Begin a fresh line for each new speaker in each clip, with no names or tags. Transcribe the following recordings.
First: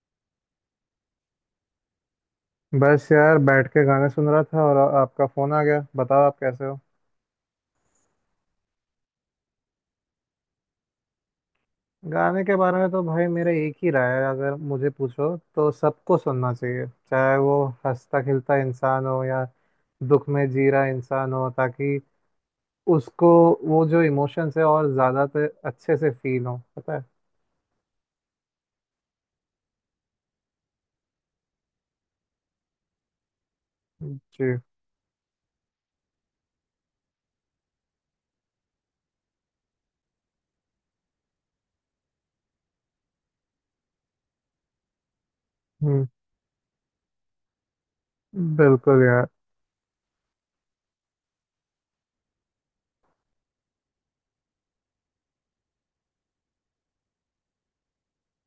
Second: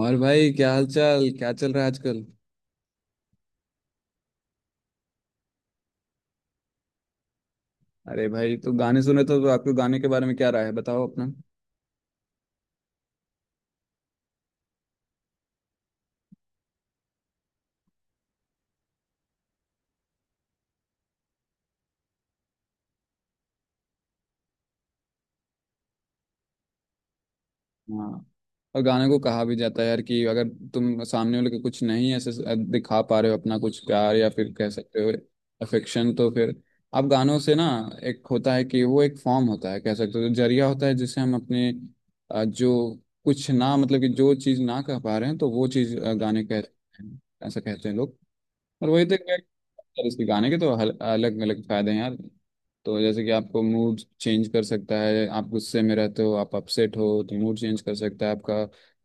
और भाई क्या हाल चाल, क्या चल रहा है आजकल?
बस यार, बैठ के गाने सुन रहा था और आपका फोन आ गया। बताओ, आप कैसे हो।
अरे भाई, तो गाने सुने तो आपके गाने के बारे में क्या राय है, बताओ अपना।
गाने के बारे में तो भाई मेरा एक ही राय है। अगर मुझे पूछो तो सबको सुनना चाहिए, चाहे वो हंसता खिलता इंसान हो या दुख में जी रहा इंसान हो, ताकि उसको वो जो इमोशंस है और ज़्यादा तो अच्छे से फील हो, पता है।
हाँ, और गाने को कहा भी जाता है यार कि अगर तुम सामने वाले को कुछ नहीं ऐसे दिखा पा रहे हो अपना कुछ प्यार, या फिर कह सकते हो
जी।
अफेक्शन, तो फिर आप गानों से ना एक होता है कि वो एक फॉर्म होता है, कह सकते हो जरिया होता है, जिससे हम अपने जो कुछ ना, मतलब कि जो चीज़ ना कह पा रहे हैं तो वो चीज़ गाने कह,
हम्म।
ऐसा कहते हैं लोग। और वही तो
बिल्कुल यार।
यार इसके गाने के तो अलग अलग फायदे हैं यार। तो जैसे कि आपको मूड चेंज कर सकता है, आप गुस्से में रहते हो, आप अपसेट हो तो मूड चेंज कर सकता है आपका।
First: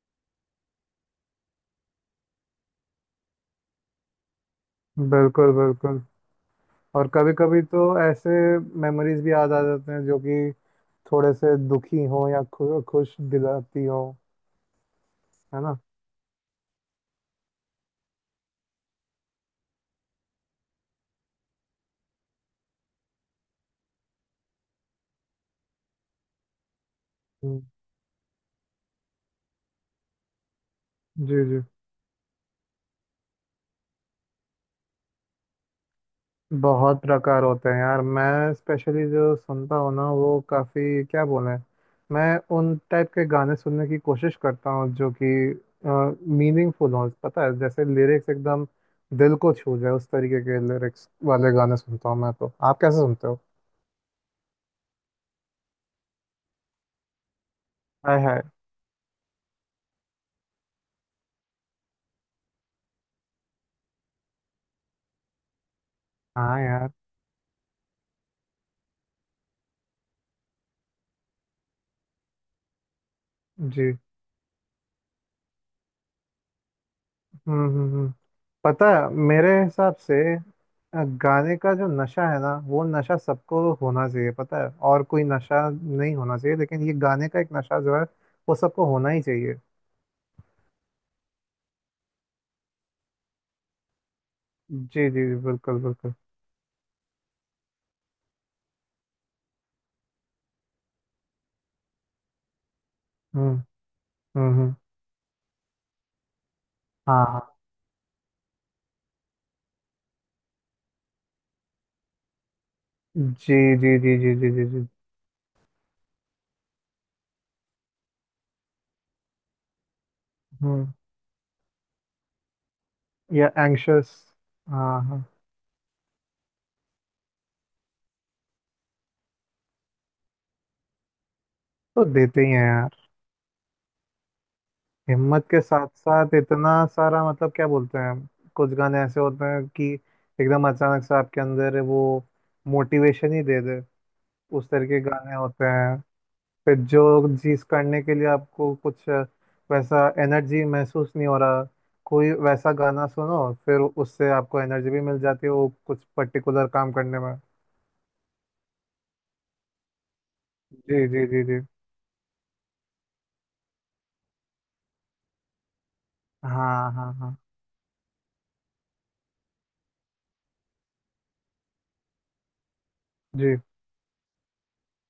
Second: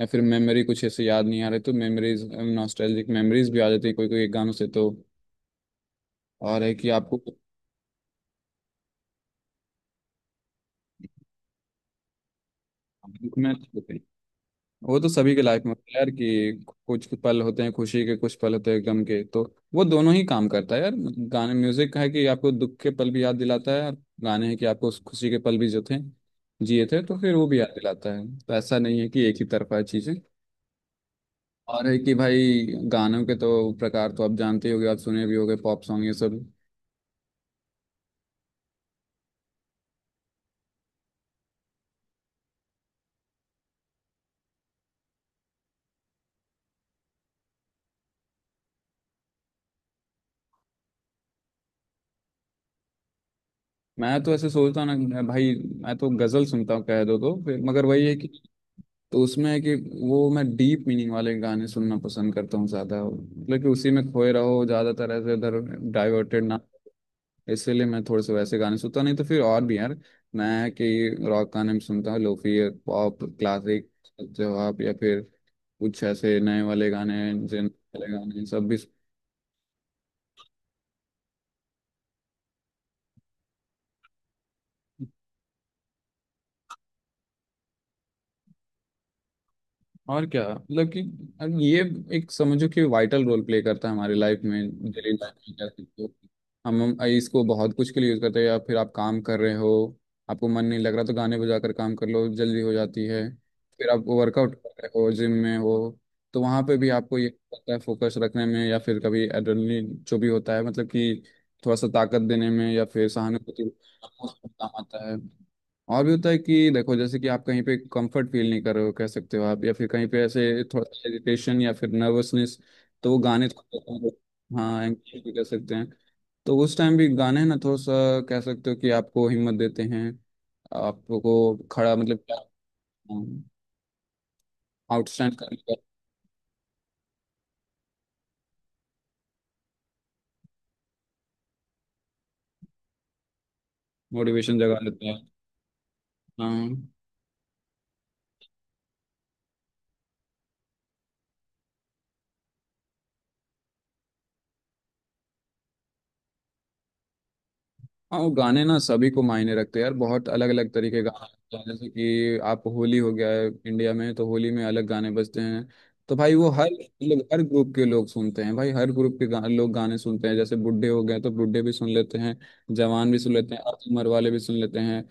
या फिर मेमोरी कुछ ऐसे याद नहीं आ रहे तो मेमोरीज, नॉस्टैल्जिक मेमोरीज भी आ जाती है कोई कोई गानों से तो।
बिल्कुल बिल्कुल।
और है कि
और
आपको
कभी कभी तो ऐसे मेमोरीज भी याद आ जाते हैं जो कि थोड़े से दुखी हो या खुश
दुख में,
दिलाती हो।
वो तो सभी के
है
लाइफ में
ना।
होता है यार कि कुछ पल होते हैं खुशी के, कुछ पल होते हैं गम के, तो वो दोनों ही काम करता है यार। गाने, म्यूजिक है कि आपको दुख के पल भी याद दिलाता है, और गाने हैं कि आपको उस खुशी के पल भी जो थे, जिए थे, तो फिर वो भी
हम्म,
याद दिलाता है। तो ऐसा नहीं है कि एक ही तरफा है चीजें।
जी जी।
और है कि भाई, गानों के तो प्रकार तो आप जानते ही होगे, आप सुने भी होगे, पॉप सॉन्ग ये सब।
बहुत प्रकार होते हैं यार। मैं स्पेशली जो सुनता हूँ ना, वो काफ़ी क्या बोलें, मैं उन टाइप के गाने सुनने की कोशिश करता हूँ जो कि मीनिंगफुल हों, पता है। जैसे लिरिक्स एकदम दिल को छू जाए, उस तरीके के लिरिक्स वाले गाने सुनता हूँ मैं। तो आप कैसे सुनते हो।
मैं तो ऐसे सोचता हूँ ना भाई, मैं तो गजल सुनता हूँ कह दो तो फिर, मगर वही है
हाय
कि
हाय।
तो उसमें है कि वो मैं डीप मीनिंग वाले गाने सुनना पसंद करता हूँ ज़्यादा, मतलब कि उसी में खोए रहो ज़्यादातर, ऐसे इधर डाइवर्टेड ना।
हाँ यार।
इसीलिए मैं थोड़े से वैसे गाने सुनता हूँ। नहीं तो फिर और भी यार, मैं है कि रॉक गाने भी सुनता हूँ, लोफी, पॉप, क्लासिक,
जी।
जवाब, या फिर कुछ ऐसे नए वाले गाने,
हम्म
जिन
हम्म,
वाले
हम्म।
गाने सब भी।
पता है, मेरे हिसाब से गाने का जो नशा है ना, वो नशा सबको होना चाहिए, पता है। और कोई नशा नहीं होना चाहिए, लेकिन ये गाने का एक नशा जो है, वो सबको होना ही चाहिए।
और क्या मतलब कि अब ये एक समझो कि वाइटल रोल प्ले करता है हमारी लाइफ में,
जी जी
डेली लाइफ
जी
में, क्या
बिल्कुल
सकते हो।
बिल्कुल।
हम इसको बहुत कुछ के लिए यूज़ करते हैं। या फिर आप काम कर रहे हो, आपको मन नहीं लग रहा, तो गाने बजा कर काम कर लो, जल्दी हो जाती है।
हम्म
फिर आप वर्कआउट कर
हम्म।
रहे हो, जिम में हो, तो वहाँ पे भी आपको
हाँ
ये
हाँ।
होता है फोकस रखने में। या फिर कभी एड्रेनलिन जो भी होता है, मतलब कि थोड़ा सा ताकत देने में, या फिर
जी
सहानुभूति
जी जी
आपको
जी जी
उसमें
जी
काम
जी।
आता है। और भी होता है कि देखो जैसे कि आप कहीं पे कंफर्ट फील नहीं कर रहे हो, कह सकते हो आप, या फिर कहीं पे ऐसे थोड़ा
हम्म।
सा इरिटेशन या फिर नर्वसनेस, तो वो गाने
या एंग्शियस।
हाँ,
हाँ
एंग्जाइटी
हाँ।
भी कह सकते हैं। तो उस टाइम भी गाने ना थोड़ा सा, कह सकते हो कि आपको हिम्मत देते हैं, आपको खड़ा
तो
मतलब
देते ही हैं यार।
आउटस्टैंड
हिम्मत
करने
के
का
साथ साथ इतना सारा, मतलब क्या बोलते हैं, कुछ गाने ऐसे होते हैं कि एकदम अचानक से आपके अंदर वो मोटिवेशन ही दे दे।
मोटिवेशन
उस
जगा
तरह के
देते हैं।
गाने होते हैं।
हाँ
फिर जो चीज करने के लिए आपको कुछ वैसा एनर्जी महसूस नहीं हो रहा, कोई वैसा गाना सुनो, फिर उससे आपको एनर्जी भी मिल जाती है वो कुछ पर्टिकुलर काम करने में।
हाँ, वो गाने ना सभी को मायने रखते हैं यार, बहुत अलग अलग तरीके के
जी जी
गाने
जी
होते
जी।
हैं। जैसे कि आप, होली हो गया है इंडिया में, तो होली में अलग गाने बजते हैं। तो भाई वो हर
हाँ हाँ
लोग,
हाँ।
हर ग्रुप के लोग सुनते हैं भाई, हर ग्रुप के लोग गाने सुनते हैं। जैसे बुढ़े हो गए तो बुढ़े भी सुन लेते हैं, जवान भी सुन लेते
जी
हैं, अर्ध उम्र वाले भी सुन लेते हैं,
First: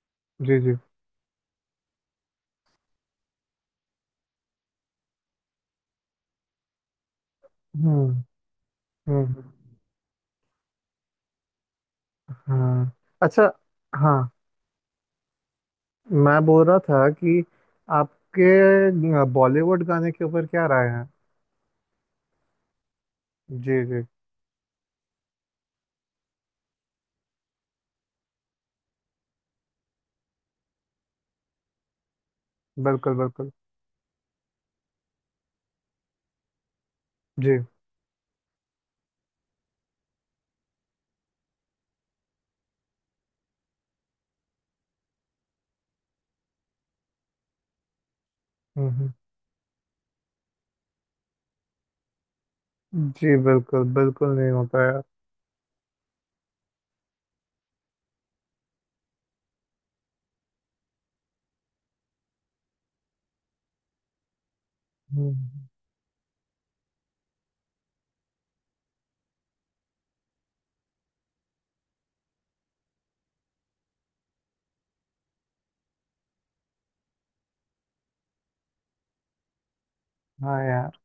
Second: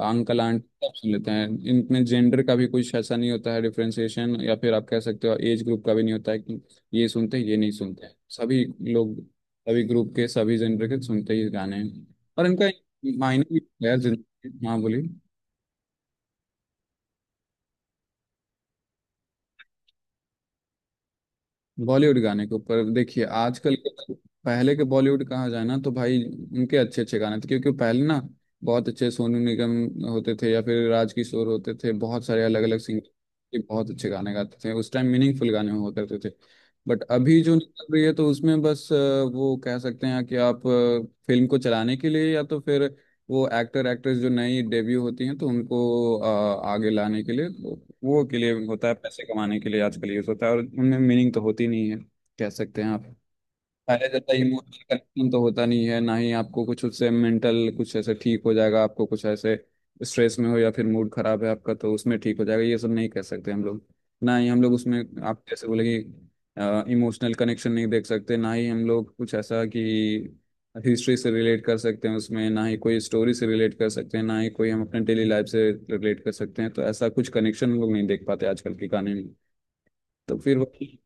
अंकल
जी
आंटी
जी।
सब सुन लेते हैं। इनमें जेंडर का भी कुछ ऐसा नहीं होता है डिफ्रेंसिएशन, या फिर आप कह सकते हो एज ग्रुप का भी नहीं होता है कि ये सुनते हैं ये नहीं सुनते हैं।
हम्म
सभी लोग,
हम्म।
सभी ग्रुप के, सभी जेंडर के सुनते ही गाने हैं। और इनका एक
हाँ।
मायने
अच्छा।
भी है यार
हाँ,
जिंदगी में। हाँ बोलिए।
मैं बोल रहा था कि आपके बॉलीवुड गाने के ऊपर क्या राय है।
बॉलीवुड गाने के ऊपर देखिए, आजकल
जी जी।
के, पहले के बॉलीवुड कहा जाए ना तो भाई उनके अच्छे अच्छे गाने थे क्योंकि पहले ना बहुत अच्छे सोनू निगम होते थे, या फिर राजकिशोर होते थे, बहुत सारे अलग अलग सिंगर
बिल्कुल बिल्कुल।
के बहुत अच्छे गाने गाते थे, उस टाइम मीनिंगफुल गाने हुआ करते थे। बट अभी जो
जी।
निकल रही है तो उसमें बस वो कह सकते हैं कि आप फिल्म को चलाने के लिए, या तो फिर वो एक्टर एक्ट्रेस जो नई डेब्यू होती हैं तो उनको आगे लाने के लिए, वो के लिए
हम्म
होता है,
हम्म।
पैसे कमाने के लिए आजकल यूज होता है, और उनमें मीनिंग तो होती नहीं है, कह सकते हैं आप।
जी, बिल्कुल
पहले जैसा
बिल्कुल नहीं
इमोशनल
होता यार।
कनेक्शन तो होता नहीं है, ना ही आपको कुछ उससे मेंटल कुछ ऐसे ठीक हो जाएगा, आपको कुछ ऐसे स्ट्रेस में हो या फिर मूड खराब है आपका तो उसमें ठीक हो जाएगा, ये सब नहीं कह सकते हम लोग। ना ही हम लोग उसमें, आप जैसे
हम्म,
बोले कि इमोशनल कनेक्शन नहीं देख सकते, ना ही हम लोग कुछ ऐसा कि हिस्ट्री से रिलेट कर सकते हैं उसमें, ना ही कोई स्टोरी से रिलेट कर सकते हैं, ना ही कोई हम अपने डेली लाइफ से रिलेट कर सकते हैं, तो ऐसा कुछ कनेक्शन हम लोग नहीं देख पाते आजकल के गाने में। तो फिर
हाँ
वो
यार।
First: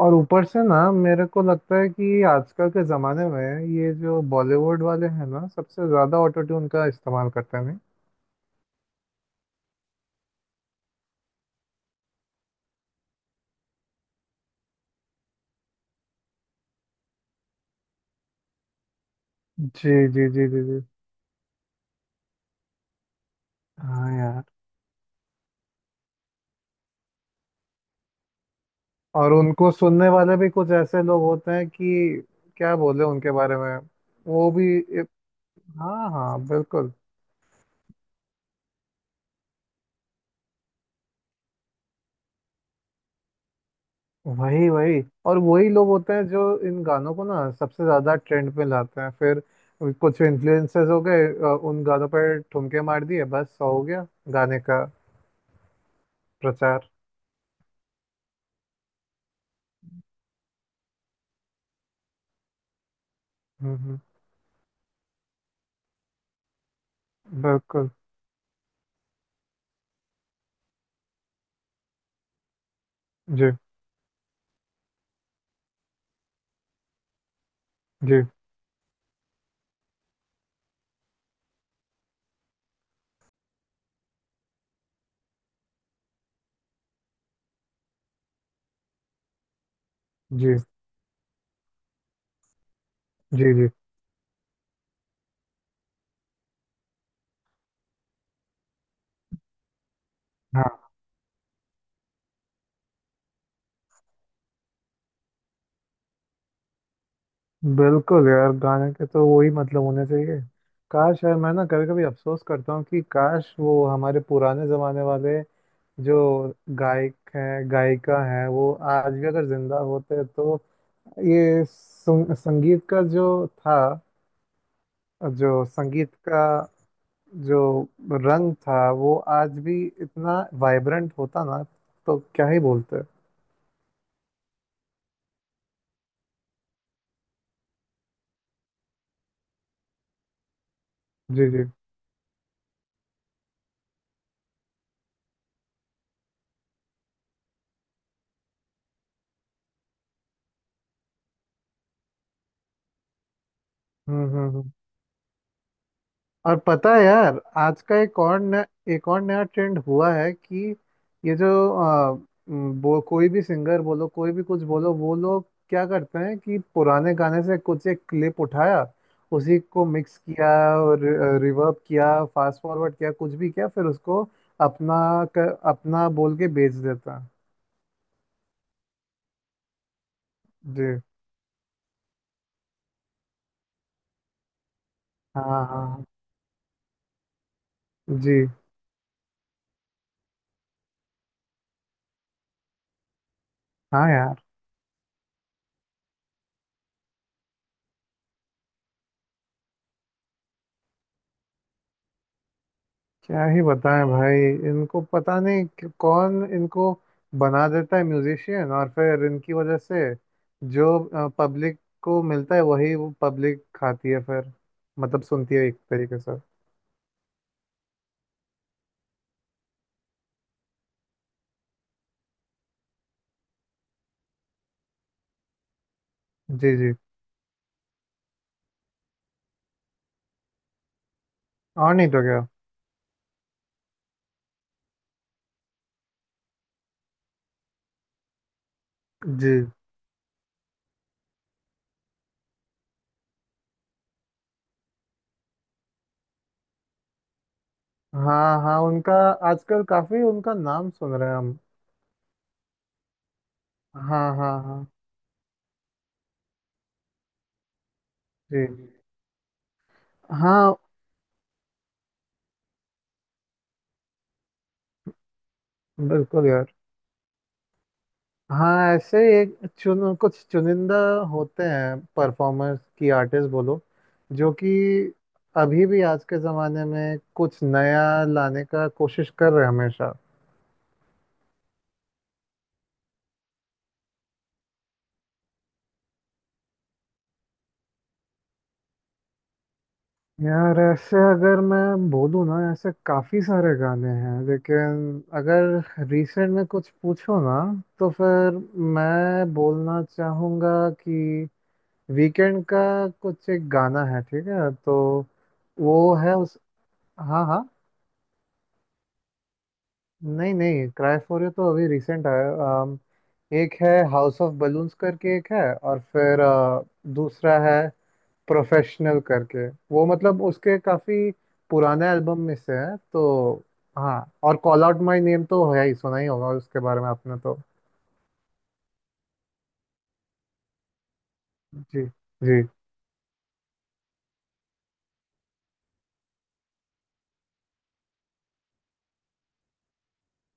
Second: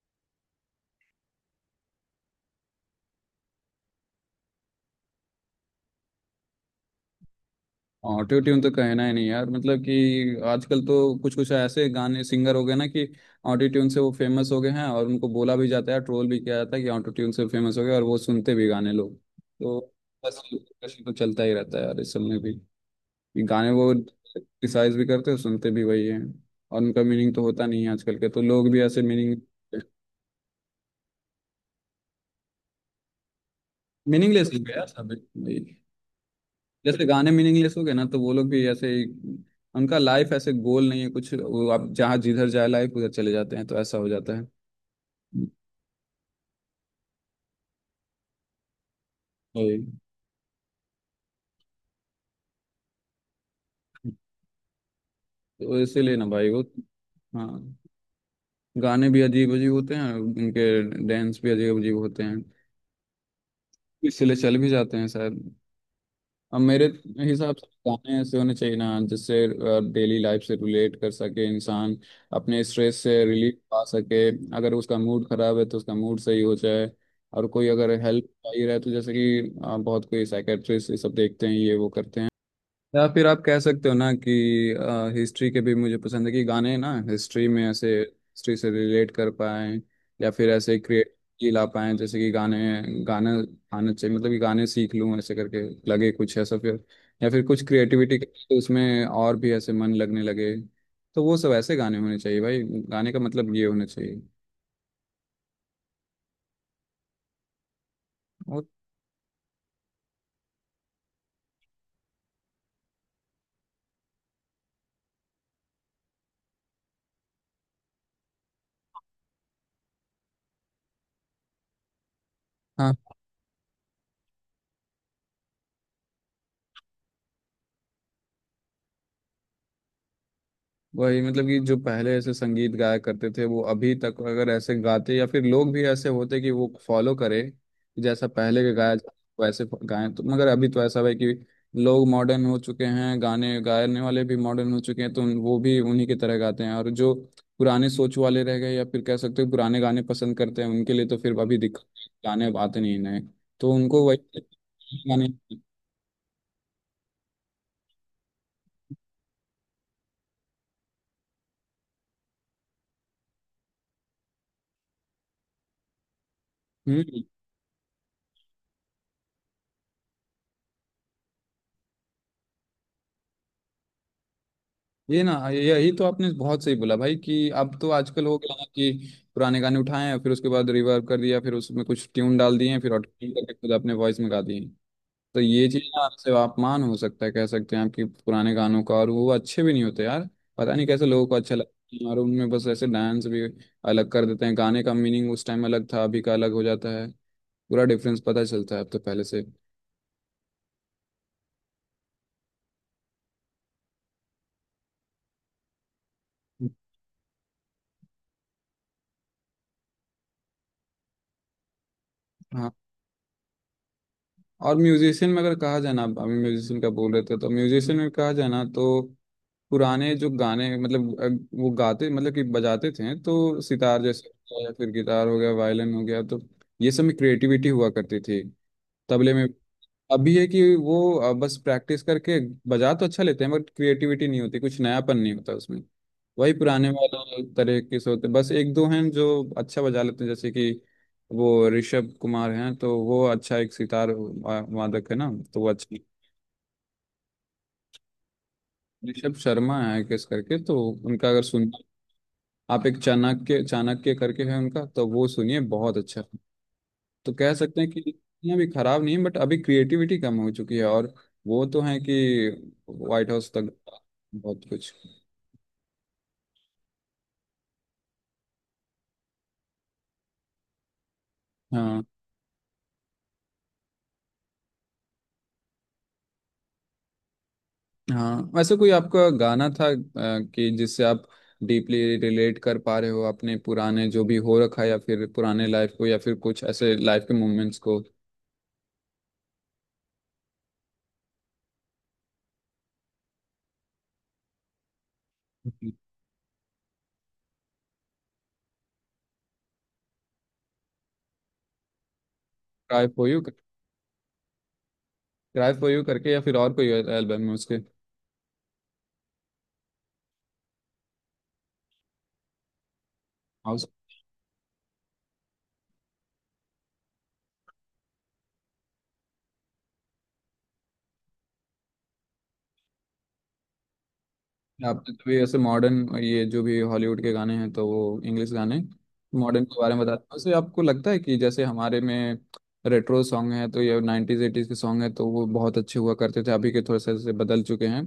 और ऊपर से ना मेरे को लगता है कि आजकल के ज़माने में ये जो बॉलीवुड वाले हैं ना, सबसे ज़्यादा ऑटो ट्यून का इस्तेमाल करते हैं, नहीं।
ऑटो ट्यून तो कहना ही नहीं यार, मतलब कि आजकल तो कुछ कुछ ऐसे गाने सिंगर हो गए ना कि ऑटो ट्यून से वो फेमस हो गए हैं, और उनको बोला भी जाता है, ट्रोल भी किया जाता है कि ऑटो ट्यून से फेमस हो गए, और वो सुनते भी गाने लोग, तो
जी जी
बस
जी जी जी।
कशी तो चलता ही रहता है यार इस सब में भी कि गाने, वो
हाँ यार।
क्रिटिसाइज भी करते हैं, सुनते भी वही हैं। और उनका मीनिंग तो होता नहीं है, आजकल के तो लोग भी ऐसे
और
मीनिंग
उनको सुनने वाले भी कुछ ऐसे लोग होते हैं कि क्या बोले उनके बारे में। वो
मीनिंगलेस हो
भी।
गया सब। वही,
हाँ हाँ बिल्कुल।
जैसे गाने मीनिंगलेस हो गए ना तो वो लोग भी ऐसे ही, उनका लाइफ ऐसे गोल नहीं है कुछ, वो आप जहाँ जिधर जाए लाइफ उधर चले जाते हैं, तो ऐसा हो जाता है।
वही वही, और वही लोग होते हैं जो इन गानों को ना सबसे ज्यादा ट्रेंड पे लाते हैं। फिर
वही,
कुछ इन्फ्लुएंसर्स हो गए, उन गानों पर ठुमके मार दिए, बस हो गया गाने का
तो इसीलिए ना भाई वो,
प्रचार।
हाँ, गाने भी अजीब अजीब होते हैं उनके, डांस भी अजीब अजीब होते हैं,
हम्म हम्म,
इसीलिए चल भी जाते हैं शायद। अब मेरे हिसाब से
बिल्कुल।
गाने ऐसे होने चाहिए ना जिससे डेली लाइफ से रिलेट कर सके इंसान, अपने स्ट्रेस से
जी
रिलीफ पा सके, अगर उसका मूड खराब है तो उसका मूड सही हो जाए, और कोई अगर
जी
हेल्प चाहिए रहा है तो जैसे कि बहुत कोई साइकेट्रिस्ट ये सब देखते हैं, ये वो करते हैं। या फिर आप कह सकते हो ना कि हिस्ट्री के भी मुझे पसंद है कि गाने ना हिस्ट्री में ऐसे
जी
हिस्ट्री से रिलेट कर पाए, या फिर ऐसे
जी जी।
क्रिएटिविटी ला पाए, जैसे कि गाने, गाना आना चाहिए, मतलब कि गाने सीख लूँ ऐसे करके लगे कुछ ऐसा फिर, या फिर कुछ क्रिएटिविटी
हाँ।
तो उसमें और भी ऐसे मन लगने लगे। तो वो सब ऐसे गाने होने चाहिए भाई, गाने का मतलब ये होना चाहिए।
बिल्कुल यार, गाने के तो वही मतलब होने चाहिए।
और
काश यार, मैं ना कभी कभी अफसोस करता हूँ कि काश वो हमारे पुराने जमाने वाले जो गायक हैं, गायिका हैं, वो आज भी अगर जिंदा होते, तो ये संगीत का जो था,
हाँ,
जो संगीत का जो रंग था, वो आज भी इतना वाइब्रेंट होता ना, तो क्या ही बोलते।
वही मतलब कि जो पहले ऐसे संगीत गाया करते थे वो अभी तक अगर ऐसे गाते, या फिर लोग भी ऐसे होते कि वो फॉलो करे कि जैसा पहले के गाया
जी जी।
जाता, वैसे गाएं, तो मगर अभी तो ऐसा है कि लोग मॉडर्न हो चुके हैं, गाने गाने वाले भी मॉडर्न हो चुके हैं, तो वो भी उन्हीं की तरह गाते हैं। और जो पुराने सोच वाले रह गए, या फिर कह सकते हो पुराने गाने पसंद करते हैं, उनके लिए तो फिर अभी
हम्म
दिक्कत,
हम्म हम्म।
गाने अब आते नहीं नए, तो उनको
और
वही
पता है यार,
गाने।
आज का एक और नया ट्रेंड हुआ है कि ये जो अ, वो कोई भी सिंगर बोलो, कोई भी कुछ बोलो, वो लोग क्या करते हैं कि पुराने गाने से कुछ एक क्लिप उठाया, उसी
हम्म।
को मिक्स किया और रिवर्ब किया, फास्ट फॉरवर्ड किया, कुछ भी किया, फिर उसको अपना अपना बोल के बेच देता है।
यही तो आपने बहुत सही बोला भाई कि अब तो आजकल हो
जी।
गया ना कि पुराने गाने उठाए हैं, फिर उसके बाद रिवर्ब कर दिया, फिर उसमें कुछ ट्यून डाल दिए हैं, फिर
हाँ हाँ
ऑटोट्यून करके
हाँ।
खुद अपने वॉइस में गा दिए हैं। तो ये चीज
जी।
ना आपसे अपमान हो सकता है, कह सकते हैं, आपकी पुराने गानों का। और वो अच्छे भी नहीं होते यार, पता नहीं कैसे लोगों को अच्छा
हाँ यार।
लगता है। और उनमें बस ऐसे डांस भी अलग कर देते हैं, गाने का मीनिंग उस टाइम अलग था, अभी का अलग हो जाता है। पूरा डिफरेंस पता चलता है अब तो पहले से।
क्या ही बताएं भाई। इनको पता नहीं कि कौन इनको बना देता है म्यूजिशियन, और फिर इनकी वजह से जो पब्लिक को मिलता है वही वो पब्लिक खाती है, फिर मतलब
हाँ,
सुनती है एक तरीके से।
और म्यूजिशियन में अगर कहा जाए ना, अभी म्यूजिशियन का बोल रहे थे तो म्यूजिशियन में कहा जाए ना तो पुराने जो गाने, मतलब वो गाते, मतलब कि बजाते थे, तो सितार
जी
जैसे
जी।
हो गया, या फिर गिटार हो गया, वायलिन हो गया, तो ये सब में क्रिएटिविटी हुआ करती थी, तबले
और
में।
नहीं तो क्या।
अभी है कि वो बस प्रैक्टिस करके बजा तो अच्छा लेते हैं, बट क्रिएटिविटी नहीं होती, कुछ नयापन नहीं होता उसमें, वही पुराने
जी।
वाले तरह के से होते। बस एक दो हैं जो अच्छा बजा लेते हैं, जैसे कि वो ऋषभ कुमार हैं तो वो अच्छा, एक सितार वादक है ना तो वो अच्छा,
हाँ हाँ, उनका आजकल काफी उनका नाम सुन रहे हैं हम।
ऋषभ शर्मा है किस करके, तो उनका अगर सुन
हाँ हाँ हाँ।
आप, एक चाणक्य चाणक्य करके है उनका, तो वो सुनिए बहुत अच्छा है।
जी।
तो कह सकते हैं कि
हाँ,
इतना भी खराब नहीं है, बट अभी क्रिएटिविटी कम हो चुकी है, और वो तो है कि व्हाइट हाउस तक
बिल्कुल यार।
बहुत कुछ।
हाँ, ऐसे ही एक चुन कुछ चुनिंदा होते हैं परफॉर्मर्स की आर्टिस्ट बोलो,
हाँ
जो कि अभी भी आज के ज़माने में कुछ नया लाने का कोशिश कर रहे हैं हमेशा।
हाँ, वैसे कोई आपका गाना था कि जिससे आप डीपली रिलेट कर पा रहे हो अपने पुराने जो भी हो रखा है, या फिर पुराने लाइफ को, या फिर कुछ ऐसे लाइफ के मोमेंट्स को?
यार, ऐसे अगर मैं बोलूँ ना, ऐसे काफ़ी सारे गाने हैं, लेकिन अगर रिसेंट में कुछ पूछो ना, तो फिर मैं बोलना चाहूँगा कि वीकेंड का कुछ एक गाना है ठीक है, तो
क्राई फॉर यू,
वो है उस। हाँ हाँ।
क्राई फॉर यू करके, या फिर और कोई एल्बम है उसके?
नहीं नहीं, क्राइफोरियो तो अभी रिसेंट आया है। अम, एक है हाउस ऑफ बलून्स करके एक है, और फिर दूसरा है प्रोफेशनल करके। वो मतलब उसके काफी पुराने एल्बम में से है तो। हाँ, और कॉल आउट माय नेम तो है ही, सुना ही होगा उसके बारे में आपने तो।
आपने तो भी ऐसे मॉडर्न, ये जो भी हॉलीवुड के गाने हैं तो वो इंग्लिश गाने,
जी
मॉडर्न के बारे में
जी
बताते हैं। वैसे आपको लगता है कि जैसे हमारे में रेट्रो सॉन्ग है तो ये नाइन्टीज एटीज के सॉन्ग है तो वो बहुत अच्छे हुआ करते थे, अभी के थोड़े से ऐसे बदल चुके हैं,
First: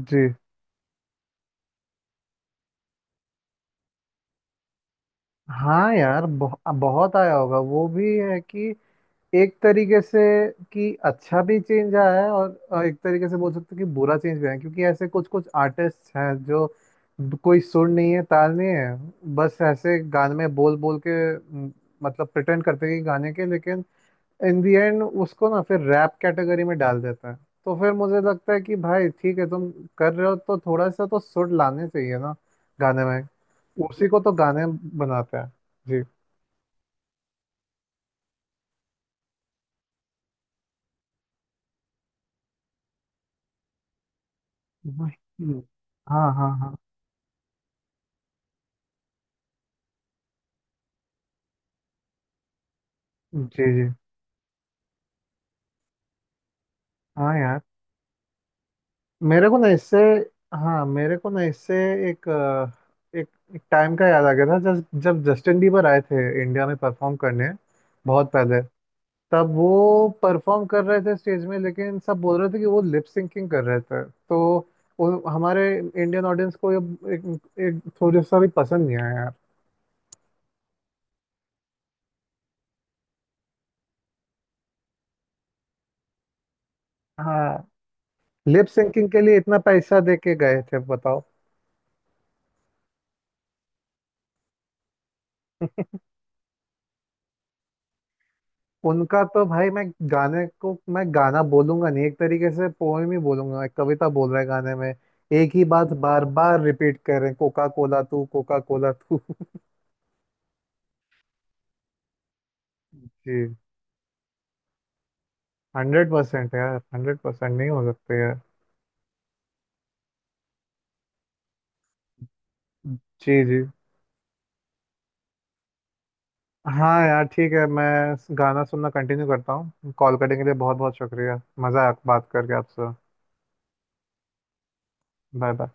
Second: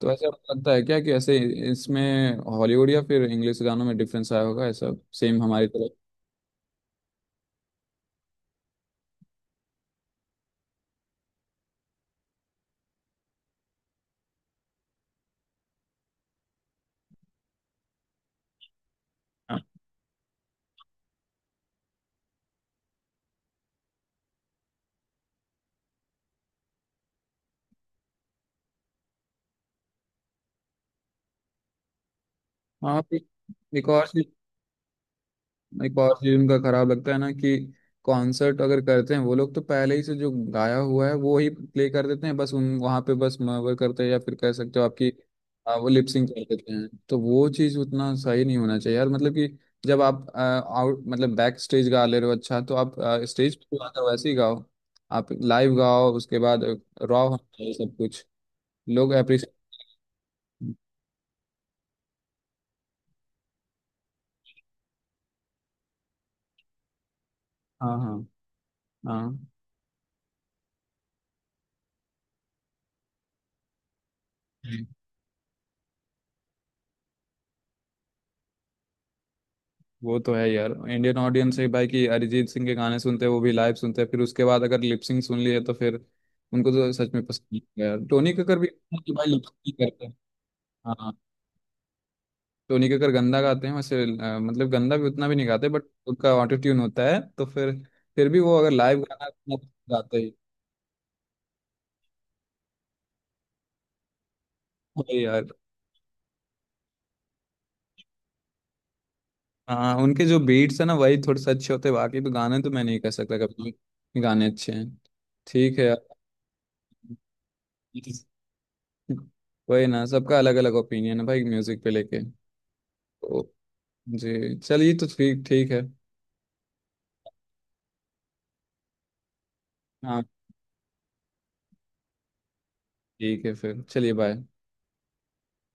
तो ऐसे
जी।
आपको लगता है क्या कि ऐसे इसमें हॉलीवुड या फिर इंग्लिश गानों में डिफरेंस आया होगा ऐसा, सेम हमारी तरह?
हाँ यार, बहुत आया होगा। वो भी है कि एक तरीके से कि अच्छा भी चेंज आया है, और एक तरीके से बोल सकते हैं कि बुरा चेंज भी आया है, क्योंकि ऐसे कुछ कुछ आर्टिस्ट हैं जो कोई सुर नहीं है, ताल नहीं है, बस
हाँ
ऐसे गाने में बोल बोल के, म, मतलब प्रिटेंड करते हैं कि गाने के, लेकिन इन दी एंड उसको ना फिर रैप कैटेगरी में डाल देते हैं। तो फिर मुझे लगता है कि भाई ठीक है, तुम कर रहे हो तो थोड़ा सा तो सुर लाने चाहिए ना
हाँ,
गाने में।
फिर एक और
उसी को
चीज,
तो गाने बनाते हैं।
एक
जी।
और चीज उनका खराब लगता है ना कि कॉन्सर्ट अगर करते हैं वो लोग, तो पहले ही से जो गाया हुआ है वो ही प्ले कर देते हैं, बस उन वहाँ पे बस मवर करते हैं, या फिर कह सकते हो आपकी
वही।
वो
हाँ
लिपसिंग कर
हाँ
देते
हाँ।
हैं। तो वो चीज़ उतना सही नहीं होना चाहिए यार, मतलब कि जब आप आउट, मतलब बैक स्टेज गा ले रहे हो अच्छा, तो आप स्टेज
जी
पे जो
जी।
आता है वैसे ही गाओ, आप लाइव गाओ उसके बाद, रॉ
हाँ
होना
यार,
चाहिए सब कुछ, लोग
मेरे को ना
अप्रिशिएट।
इससे। हाँ, मेरे को ना इससे एक अ, एक एक टाइम का याद आ गया था, जब जब जस्टिन बीबर आए थे इंडिया में परफॉर्म करने,
हाँ हाँ
बहुत पहले।
हाँ,
तब वो परफॉर्म कर रहे थे स्टेज में, लेकिन सब बोल रहे थे कि वो लिप सिंकिंग कर रहे थे, तो हमारे इंडियन ऑडियंस को ये एक थोड़ा सा भी पसंद नहीं आया यार।
वो तो है यार इंडियन ऑडियंस है भाई कि अरिजीत सिंह के गाने सुनते हैं वो भी लाइव सुनते हैं, फिर उसके बाद अगर लिपसिंग सुन लिए तो फिर उनको तो सच में पसंद नहीं
हाँ,
है यार। टोनी कक्कर
लिप
भी
सिंकिंग
कि
के
भाई
लिए इतना
लिपसिंग
पैसा
करते हैं।
दे के गए थे
हाँ,
बताओ।
टोनी कक्कर गंदा गाते हैं वैसे, मतलब गंदा भी उतना भी नहीं गाते, बट उनका ऑटो ट्यून होता है, तो फिर भी वो अगर लाइव
उनका तो
गाना
भाई मैं
गाते ही,
गाने को मैं गाना बोलूंगा नहीं, एक तरीके से पोएम ही बोलूंगा। एक कविता बोल रहा है गाने में।
वही यार।
एक ही बात बार बार रिपीट कर रहे हैं, कोका कोला तू, कोका कोला तू।
हाँ, उनके जो बीट्स है ना वही थोड़े से अच्छे होते हैं, बाकी तो गाने तो मैं नहीं कह सकता
जी।
कभी भी गाने अच्छे हैं, ठीक है
100% यार, 100% नहीं हो
यार।
सकते यार।
वही ना, सबका अलग अलग ओपिनियन है भाई म्यूजिक पे लेके। ओ,
जी जी।
जी चलिए, तो ठीक ठीक है।
हाँ यार ठीक है। मैं गाना सुनना कंटिन्यू करता हूँ। कॉल
हाँ,
करने के लिए बहुत बहुत शुक्रिया, मज़ा आया बात करके आपसे।
ठीक है फिर, चलिए बाय।
Bye bye.